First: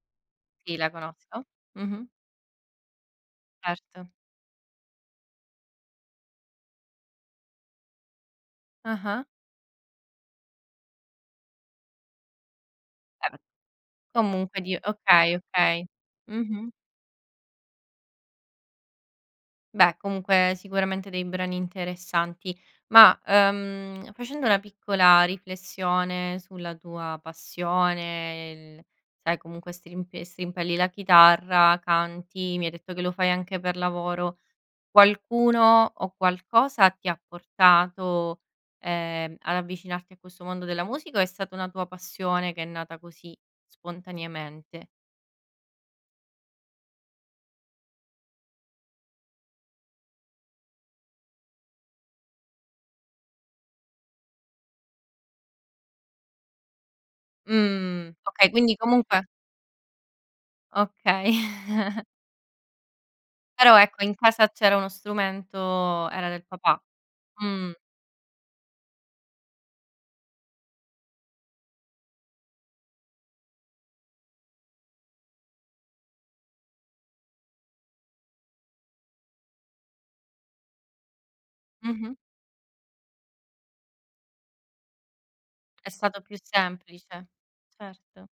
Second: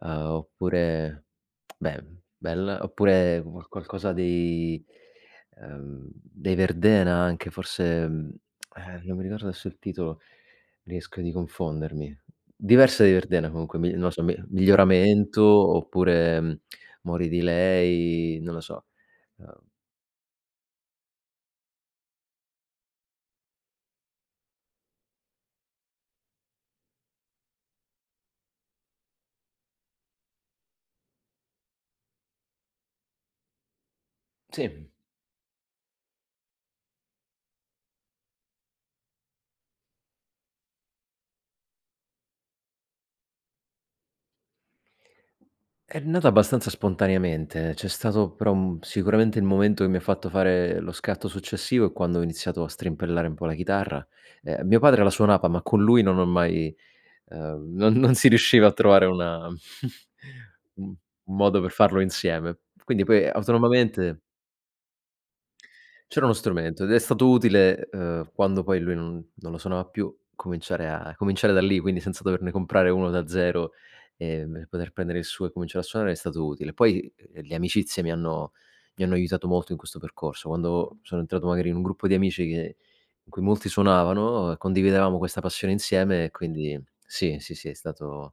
Uhm, Sì, la oppure conosco, beh, mh-mh. bella, oppure qua Certo. qualcosa dei ehm, dei Verdena anche forse, mhmm, ehm, non mi Ah-ah. ricordo adesso il titolo, rischio di confondermi. Diverse di [unintelligible] Verdena comunque, mi non lo so Mi comunque di okay, Miglioramento okay. oppure, mhmm, Mh-mh. Muori delay, non lo so, ehm Beh, comunque sicuramente dei brani interessanti. Ma, ehm, facendo una piccola riflessione sulla tua passione, l sai comunque strimpe strimpelli la chitarra, canti, mi hai detto che lo fai anche per lavoro, Sì. qualcuno o qualcosa ti ha portato, ehm, ad avvicinarti a questo mondo della musica o è stata una tua passione che è nata così spontaneamente? È nata abbastanza spontaneamente, c'è stato però un sicuramente il momento che mi ha fatto fare lo scatto successivo è quando ho iniziato a strimpellare un po' la chitarra. Ehm, mio padre la suonava, ma con lui non ho mai ehm, non Mh, non si okay, riusciva a quindi trovare comunque una un Okay. un modo per farlo insieme. Quindi poi Però ecco in autonomamente casa c'era uno strumento C'era era uno del papà. strumento ed è stato Mh. utile, ehm, quando poi lui non non lo suonava più cominciare a cominciare da lì, quindi senza doverne comprare uno da zero, ehm, e poter prendere il suo e cominciare a suonare è stato utile. Poi, uhm, le amicizie mi hanno mi hanno aiutato molto in questo percorso. Quando sono entrato magari in un gruppo Mh-mh. di amici che in cui molti suonavano, condividevamo questa passione È stato insieme e più quindi semplice, sì, sì, sì, è certo. stato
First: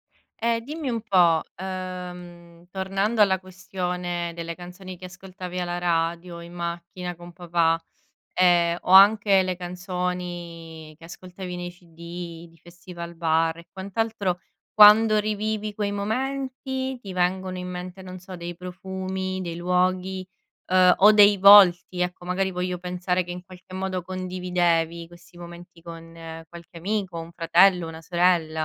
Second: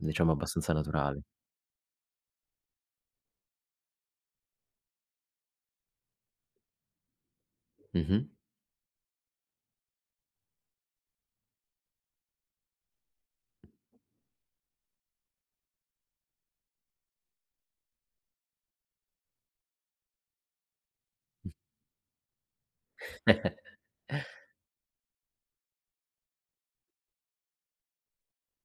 diciamo E abbastanza dimmi un naturale. po', ehm, tornando alla questione delle canzoni che ascoltavi alla radio in macchina con papà, Mh mh. ehm, o anche le canzoni che ascoltavi nei CD di Festivalbar e quant'altro, quando rivivi quei momenti ti vengono in mente, non so, dei profumi, dei luoghi, uhm, o dei volti. Ecco, magari voglio pensare che in qualche modo condividevi questi momenti con qualche amico, un fratello, una sorella.